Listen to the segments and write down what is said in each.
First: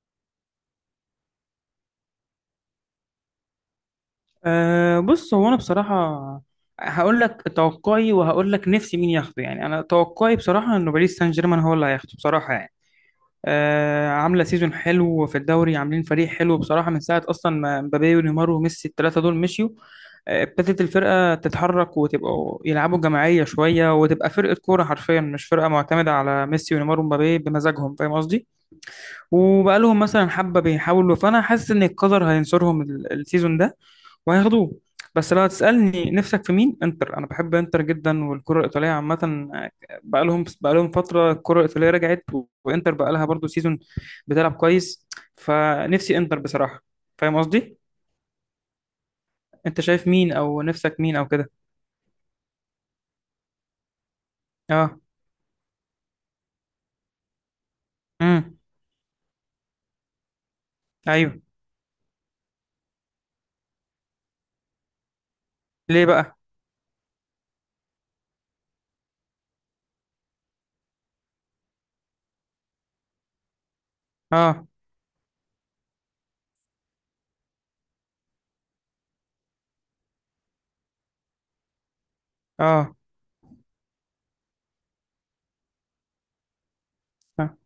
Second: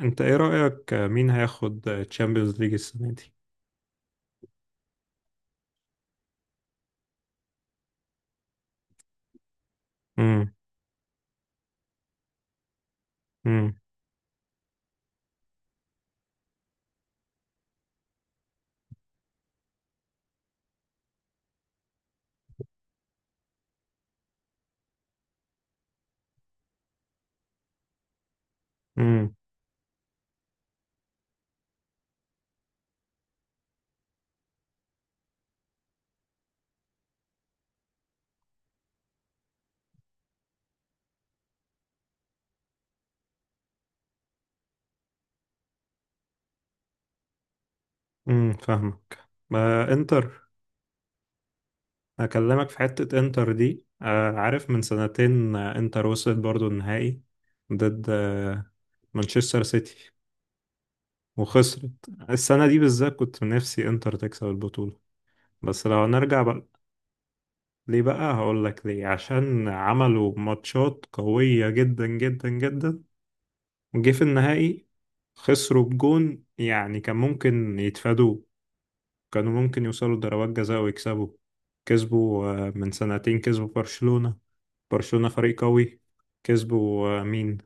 انت ايه رأيك مين هياخد تشامبيونز ليج السنة دي؟ أه، بص، هو انا بصراحه هقول لك توقعي، وهقول لك نفسي مين ياخده. يعني انا توقعي امم بصراحه انه باريس سان جيرمان هو اللي هياخده بصراحه يعني. امم أه، عامله سيزون حلو في الدوري، عاملين فريق حلو بصراحه من ساعه اصلا ما مبابي ونيمار وميسي الثلاثه دول مشيوا. ابتدت الفرقه تتحرك وتبقوا يلعبوا جماعيه شويه، وتبقى فرقه كوره حرفيا، مش فرقه معتمده على ميسي ونيمار ومبابي بمزاجهم، فاهم قصدي. امم وبقالهم مثلا حبة بيحاولوا، فأنا حاسس إن القدر هينصرهم السيزون ده وهياخدوه. بس لو هتسألني نفسك في مين، انتر. أنا بحب انتر جدا والكرة الإيطالية عامة. بقالهم فترة الكرة الإيطالية رجعت، وانتر بقالها برضو سيزون بتلعب كويس، فنفسي انتر بصراحة. فاهم قصدي؟ فاهمك. أنت ما شايف مين انتر. أو نفسك مين أو كده؟ هكلمك في حتة انتر دي، عارف، من أه. سنتين انتر وصلت برضو النهائي ضد أمم. مانشستر سيتي، أيوه. وخسرت. السنة دي بالذات كنت من نفسي انتر تكسب البطولة، بس ليه لو بقى؟ نرجع بقى ليه بقى. هقول لك ليه، عشان عملوا ماتشات قوية جدا جدا جدا، جه في أه. النهائي خسروا بجون، يعني كان ممكن يتفادوا. كانوا ممكن يوصلوا لضربات جزاء ويكسبوا. كسبوا من أه. سنتين كسبوا برشلونة. برشلونة فريق قوي. كسبوا امم. أه. مين؟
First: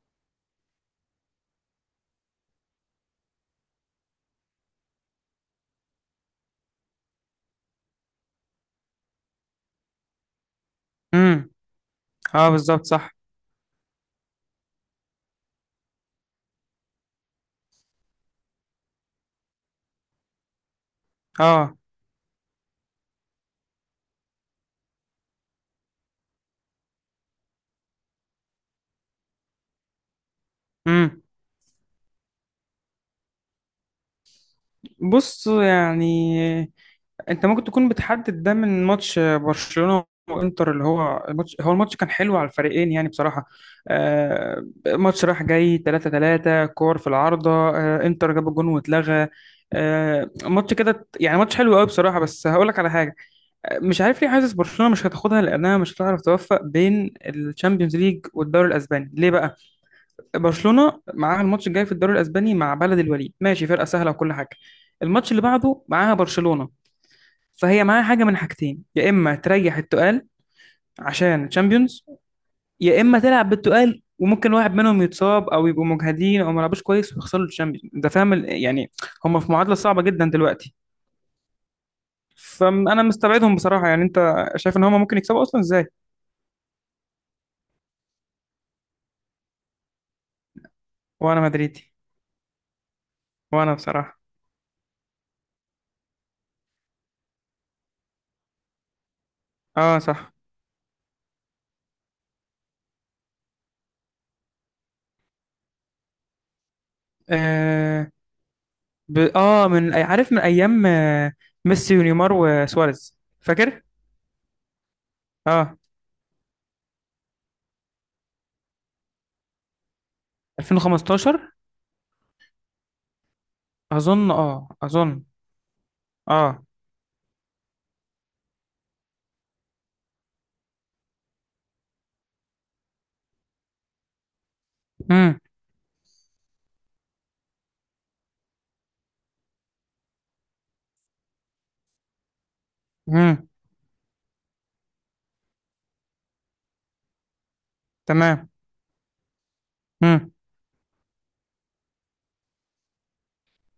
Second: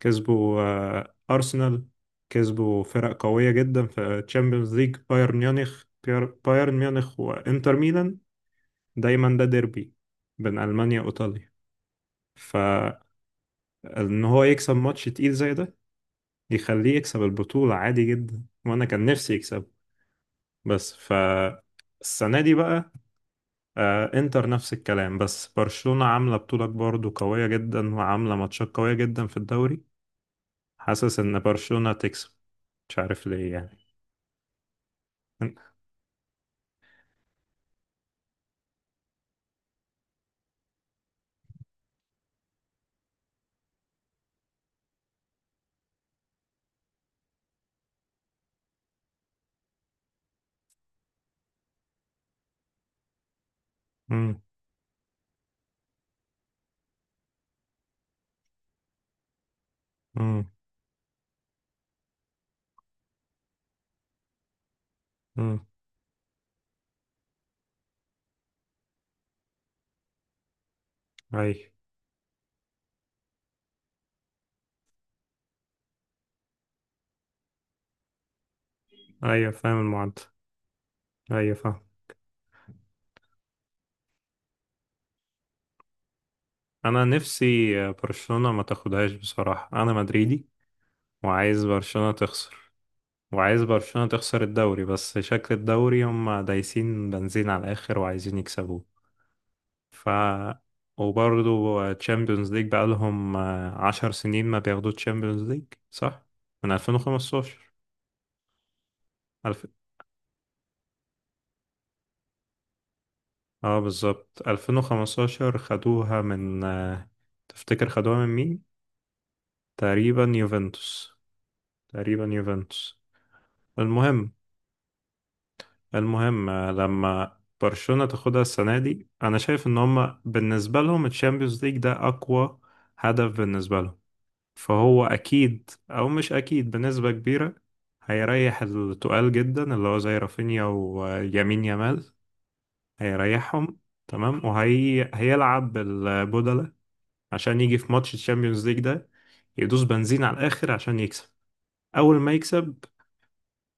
كسبوا أرسنال. كسبوا فرق قوية جدا في تشامبيونز ليج، بايرن ميونخ، بايرن ميونخ وإنتر ميلان. دايما ده ديربي بين ألمانيا أمم. وإيطاليا. أه بالظبط، فإن صح. هو يكسب ماتش تقيل زي ده، يخليه يكسب البطولة عادي جدا، وأنا كان نفسي يكسب، بس ف أه. السنة دي بقى، إنتر نفس الكلام. بس برشلونة عاملة بطولة برضه قوية جدا، وعاملة ماتشات قوية جدا في الدوري. حاسس أمم. إن برشلونة تكسب، مش عارف ليه يعني. بص يعني، انت ممكن تكون بتحدد ده من ماتش برشلونة وانتر، اللي هو الماتش كان حلو على الفريقين يعني بصراحة. ماتش راح جاي، 3-3، كور في العارضة، انتر جاب الجون واتلغى. ماتش كده يعني، ماتش حلو قوي بصراحة، بس هقول لك على حاجة. مش عارف ليه امم. حاسس برشلونة مش هتاخدها، لأنها مش هتعرف توفق بين الشامبيونز ليج والدوري الأسباني. ليه بقى؟ امم. برشلونة معاها الماتش الجاي في الدوري الأسباني مع بلد الوليد، ماشي، فرقة سهلة وكل حاجة. الماتش اللي امم. بعده معاها برشلونة. فهي معاها حاجه من حاجتين، يا اما تريح التقال أي، عشان أيوة. تشامبيونز، يا اما تلعب بالتقال وممكن واحد منهم يتصاب او يبقوا مجهدين او ما لعبوش كويس ويخسروا الشامبيونز. انت فاهم يعني. هم أيوه، في معادله فاهم صعبه المعدل. جدا دلوقتي. أيوة فاهم. فانا مستبعدهم بصراحه. يعني انت شايف ان هم ممكن يكسبوا اصلا ازاي؟ أنا نفسي برشلونة ما تاخدهاش، بصراحة أنا مدريدي، وانا وعايز مدريدي. برشلونة تخسر. وعايز وانا برشلونة بصراحه، تخسر الدوري، بس شكل الدوري هم دايسين بنزين على الآخر وعايزين يكسبوه. اه، ف صح. وبرضه تشامبيونز ليج بقالهم عشر سنين ما بياخدوا تشامبيونز ليج، صح؟ من 2015. اه, ب... ألف... آه من عارف، من ايام ميسي ونيمار وسواريز، اه، فاكر. بالظبط 2015 اه، خدوها من تفتكر خدوها من مين؟ تقريبا يوفنتوس. 2015، تقريبا يوفنتوس. اظن، المهم اظن. المهم اه. آه، لما برشلونة تاخدها السنة دي، أنا شايف إن هما بالنسبة لهم الشامبيونز ليج ده أقوى هدف بالنسبة لهم. فهو أكيد، أو مش أكيد بنسبة كبيرة، هيريح التقال جدا، اللي هو زي رافينيا ويمين يامال، امم. هيريحهم. تمام، وهي هيلعب بالبودلة عشان يجي في ماتش تمام. الشامبيونز ليج ده، يدوس بنزين امم. على الآخر عشان يكسب. أول ما يكسب،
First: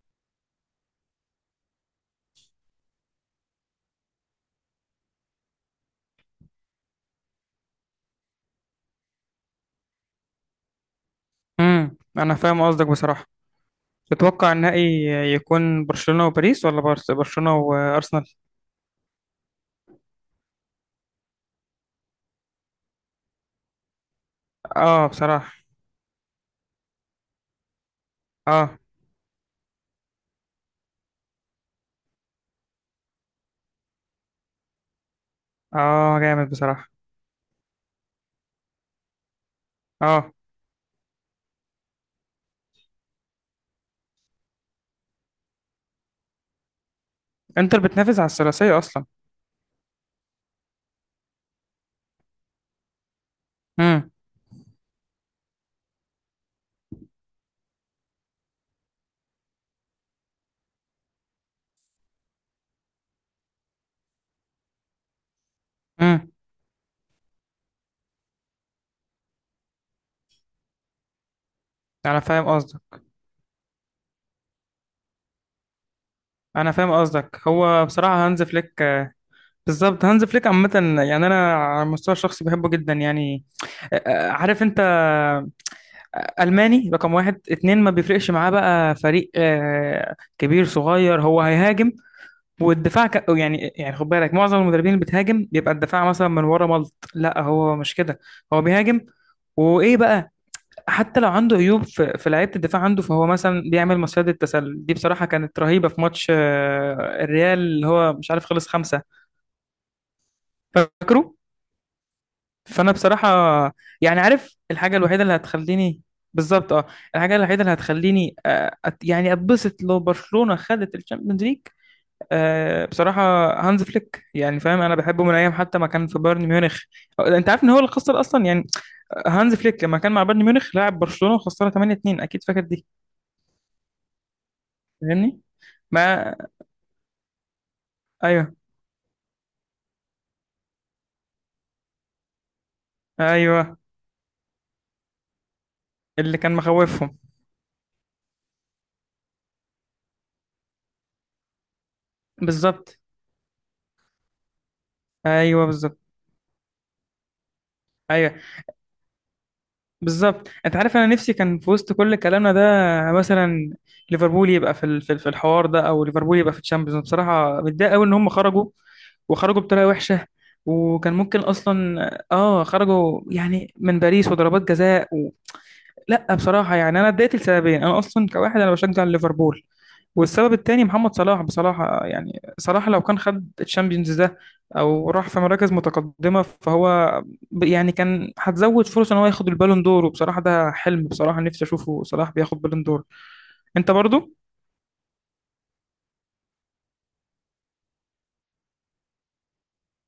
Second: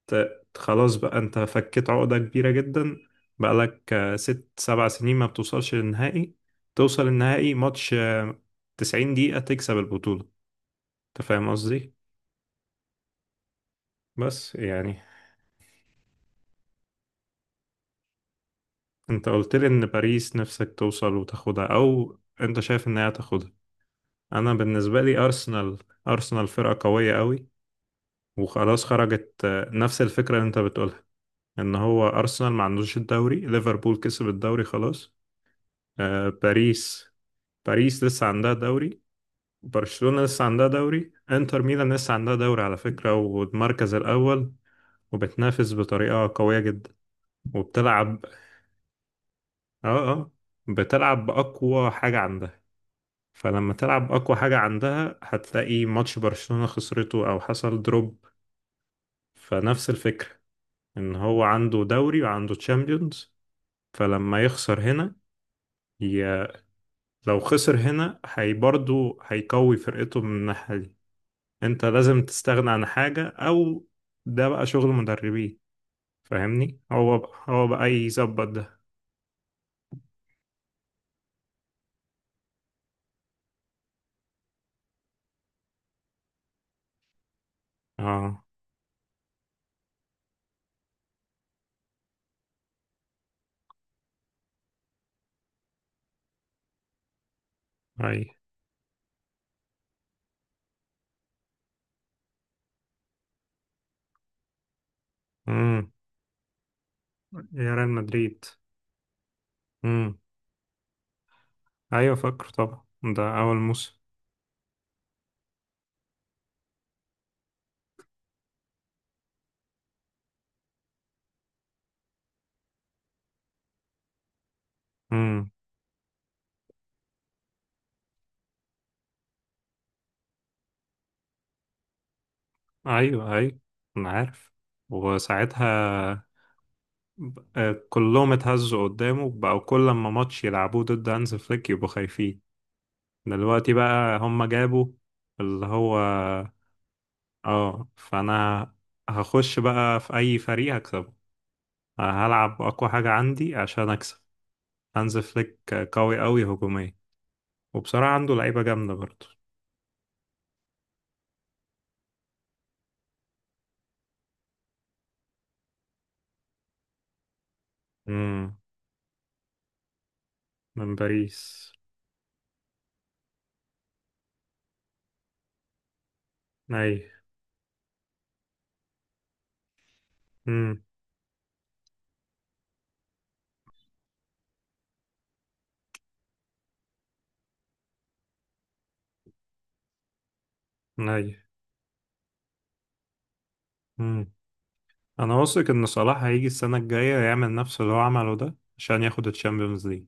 خلاص بقى، انت فكيت عقدة كبيرة جدا. بقالك ست سبع سنين ما بتوصلش للنهائي. توصل النهائي ماتش 90 دقيقة تكسب البطولة. انت فاهم قصدي، امم، انا فاهم قصدك بصراحه. تتوقع بس النهائي يعني. يكون برشلونه وباريس، ولا بارس برشلونه وارسنال؟ انت قلت لي ان باريس نفسك توصل وتاخدها، او انت شايف ان هي تاخدها. انا بالنسبة اه لي بصراحه. ارسنال. ارسنال فرقة قوية قوي، اه. وخلاص خرجت. نفس الفكرة اللي انت بتقولها، ان هو ارسنال ما عندوش الدوري، ليفربول كسب الدوري خلاص. اه جامد بصراحه. باريس، باريس لسه عندها دوري. برشلونة اه، لسه عندها دوري. انتر ميلان لسه عندها دوري على فكرة، والمركز الأول، وبتنافس بطريقة قوية جدا، انتر بتنافس وبتلعب. على الثلاثيه اصلا. اه، اه. بتلعب بأقوى حاجة عندها. فلما تلعب امم. بأقوى حاجة عندها هتلاقي ماتش برشلونة خسرته أو حصل دروب. فنفس الفكرة، إن هو عنده دوري وعنده تشامبيونز، فلما يخسر هنا، امم، ي... لو خسر هنا هي برضه هيقوي فرقته من الناحية دي. انت انا لازم فاهم تستغنى عن قصدك حاجة، او ده بقى شغل مدربين. انا فاهمني؟ فاهم هو بقى قصدك هو بقى هو بصراحه هانز يظبط فليك، ده. بالظبط هانز فليك عامه، يعني انا على المستوى الشخصي بحبه جدا يعني. عارف انت، ألماني رقم واحد اتنين، ما بيفرقش اه. معاه بقى فريق كبير صغير. هو هيهاجم، والدفاع يعني، يعني خد بالك، معظم المدربين اللي بتهاجم بيبقى الدفاع مثلا من ورا ملط. لا، هو مش كده. اي. هو بيهاجم. وايه بقى، حتى لو عنده عيوب في، في لعيبه الدفاع عنده، فهو مثلا بيعمل مصيدة التسلل دي. بصراحه كانت رهيبه امم. في ماتش الريال، يا اللي ريال هو مش مدريد. عارف خلص خمسه، امم. فاكره. ايوه فاكر طبعا. فانا بصراحه ده اول موسم. يعني، عارف الحاجه الوحيده اللي هتخليني، بالظبط، اه. الحاجه الوحيده اللي هتخليني يعني اتبسط، لو برشلونه خدت الشامبيونز ليج. أه بصراحة، هانز فليك يعني، فاهم، أنا بحبه من امم. أيام حتى ما كان في بايرن ميونخ. أنت عارف إن هو اللي خسر أصلا يعني، هانز فليك لما كان مع بايرن ميونخ لعب برشلونة وخسرها 8-2. أكيد فاكر دي، ايوه، ايوه، انا عارف فاهمني؟ وساعتها ما، كلهم أيوه، اتهزوا قدامه، بقوا كل لما ماتش يلعبوه ضد هانز فليك يبقوا خايفين. دلوقتي أيوه. بقى هم جابوا اللي هو، اللي كان مخوفهم. اه، فانا هخش بقى في اي فريق هكسبه، هلعب اقوى بالظبط. حاجة عندي عشان اكسب. هانز أيوه فليك بالظبط. قوي قوي هجوميا، وبصراحة أيوه عنده لعيبة جامدة برضه. بالظبط. انت عارف انا نفسي كان، في وسط كل كلامنا ده مثلا، ليفربول يبقى في في الحوار ده، او ليفربول يبقى في الشامبيونز. أنا بصراحه متضايق قوي ان هم امم. خرجوا، وخرجوا بطريقه وحشه، من وكان ممكن باريس. اصلا، اه، خرجوا يعني من باريس وضربات جزاء لا بصراحه اي. يعني، انا اتضايقت لسببين. انا اصلا كواحد انا بشجع ليفربول، والسبب امم. التاني محمد صلاح. بصراحة يعني صلاح، لو كان خد الشامبيونز ده أو راح في مراكز متقدمة، فهو يعني كان هتزود فرصة إن هو ياخد البالون دور. وبصراحة ده حلم، اي. بصراحة نفسي أشوفه صلاح بياخد بالون دور. أنت برضو؟ امم. انا واثق ان صلاح هيجي السنة الجاية يعمل نفس اللي هو عمله ده عشان ياخد الشامبيونز ليج.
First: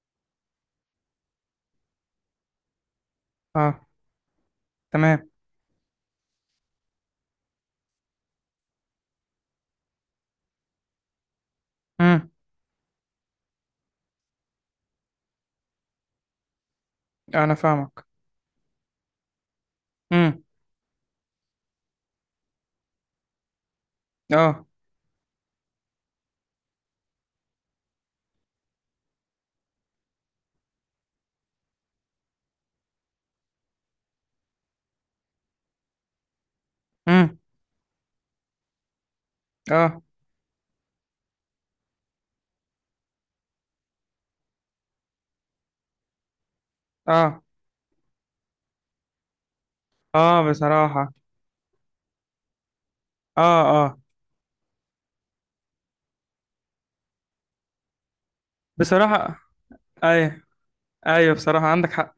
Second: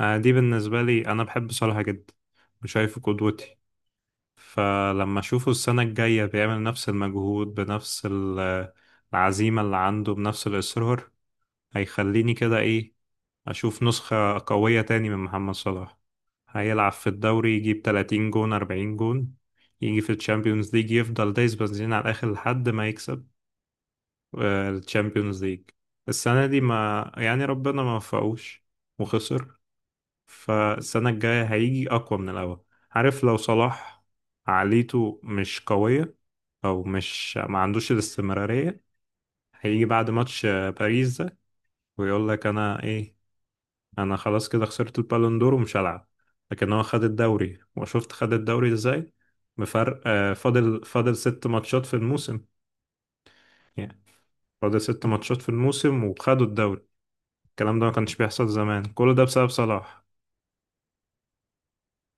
دي بالنسبة لي، انا بحب صلاح جدا وشايفه قدوتي. أه. فلما تمام. أشوفه السنة الجاية بيعمل نفس المجهود بنفس العزيمة اللي عنده، بنفس الإصرار، أمم، هيخليني كده إيه. أشوف نسخة قوية تاني من محمد صلاح، هيلعب في أنا الدوري يجيب فاهمك. 30 جون 40 جون. يجي في أمم. الشامبيونز ليج يفضل دايس بنزين على الآخر لحد ما يكسب أه. الشامبيونز ليج. السنة دي، ما يعني، ربنا ما وفقوش، وخسر. فالسنة الجاية هيجي أقوى من الأول. عارف لو صلاح عقليته مش قوية، او مش أمم. ما عندوش الاستمرارية، هيجي أه. بعد ماتش باريس ده ويقول لك انا ايه. انا خلاص كده خسرت البالون دور ومش هلعب. لكن هو خد أه. الدوري، وشفت خد الدوري ازاي. بفرق أه فاضل بصراحة. فاضل ست ماتشات في الموسم، أه. يعني، أه فاضل ست ماتشات في الموسم وخدوا الدوري. الكلام ده ما كانش بيحصل زمان، كل ده بصراحة. بسبب صلاح. أي، ايوه، بصراحة عندك حق.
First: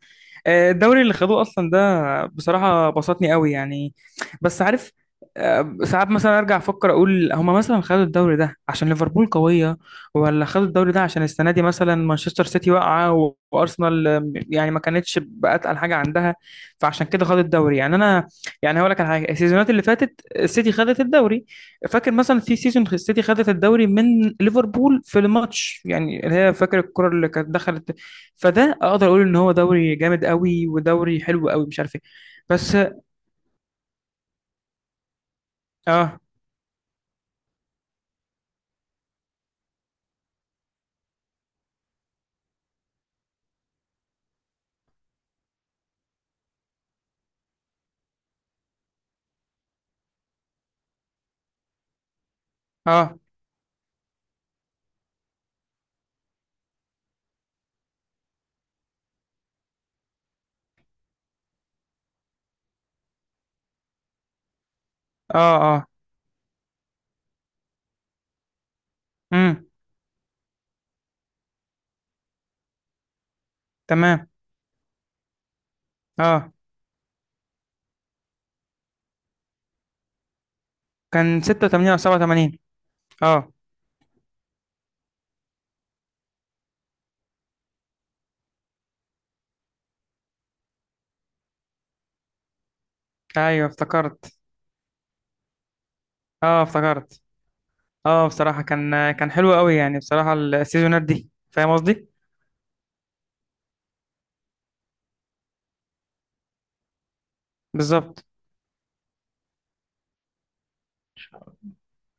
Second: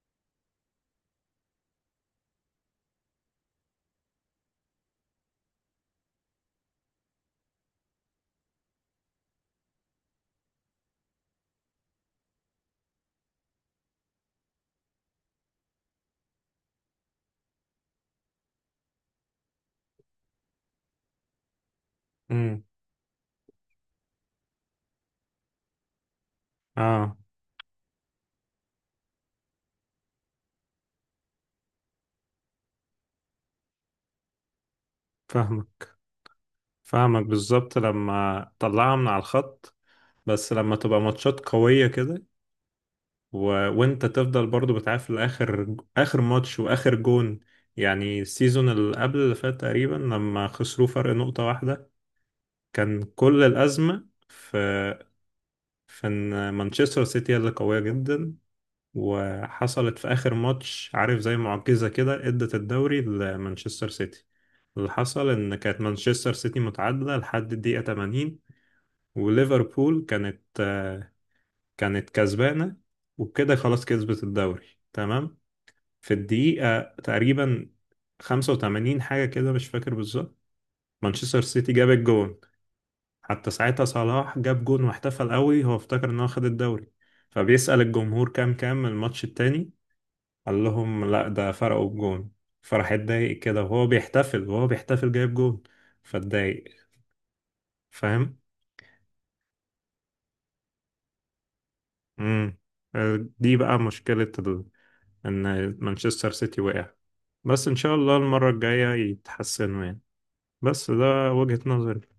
الدوري اللي خدوه اصلا ده، بصراحة بسطني قوي يعني. بس عارف، ساعات مثلا ارجع افكر، اقول هما مثلا خدوا الدوري ده عشان ليفربول قوية، ولا خدوا الدوري ده عشان السنة دي مثلا مانشستر سيتي واقعة، وارسنال يعني ما كانتش بأتقل حاجة عندها. فعشان كده خدوا الدوري يعني. انا يعني هقول لك على حاجة، السيزونات اللي فاتت السيتي خدت الدوري. فاكر مثلا في امم. سيزون، السيتي خدت الدوري من ليفربول في الماتش، يعني اللي هي، فاكر الكرة اه. اللي كانت دخلت. فده اقدر اقول ان هو دوري جامد قوي ودوري حلو قوي، مش عارف ايه. بس، فاهمك. اه، فاهمك بالظبط لما طلعها من على الخط. بس لما تبقى ماتشات قوية كده، و... وانت تفضل برضو بتعافر لاخر اخر ماتش واخر جون. يعني السيزون اللي قبل اللي فات تقريبا لما خسروا فرق نقطة واحدة، كان اه، كل الأزمة في ان مانشستر سيتي اللي قوية جدا، وحصلت في آخر ماتش، عارف زي معجزة كده، ادت الدوري لمانشستر سيتي. اللي حصل ان اه، كانت اه، مانشستر سيتي متعادلة لحد الدقيقة 80، امم، وليفربول كانت كسبانة، وبكده خلاص كسبت تمام. الدوري. تمام. في اه، الدقيقة تقريبا 85 حاجة كده، مش فاكر بالظبط، مانشستر كان سيتي جاب 86 او الجون. 87. حتى اه، ساعتها صلاح جاب جون واحتفل قوي، هو افتكر ان هو خد الدوري. فبيسأل الجمهور كام الماتش التاني. قال لهم لا، ده فرقوا بجون. فراح اتضايق كده ايوه وهو افتكرت. بيحتفل وهو بيحتفل جايب جون. اه فاتضايق. افتكرت. اه فاهم. بصراحة، كان حلو قوي يعني بصراحة السيزونات دي، فاهم قصدي. امم. دي بقى مشكلة ان مانشستر سيتي وقع. بس ان شاء الله بالظبط المرة الجاية يتحسنوا يعني. بس ده وجهة نظري.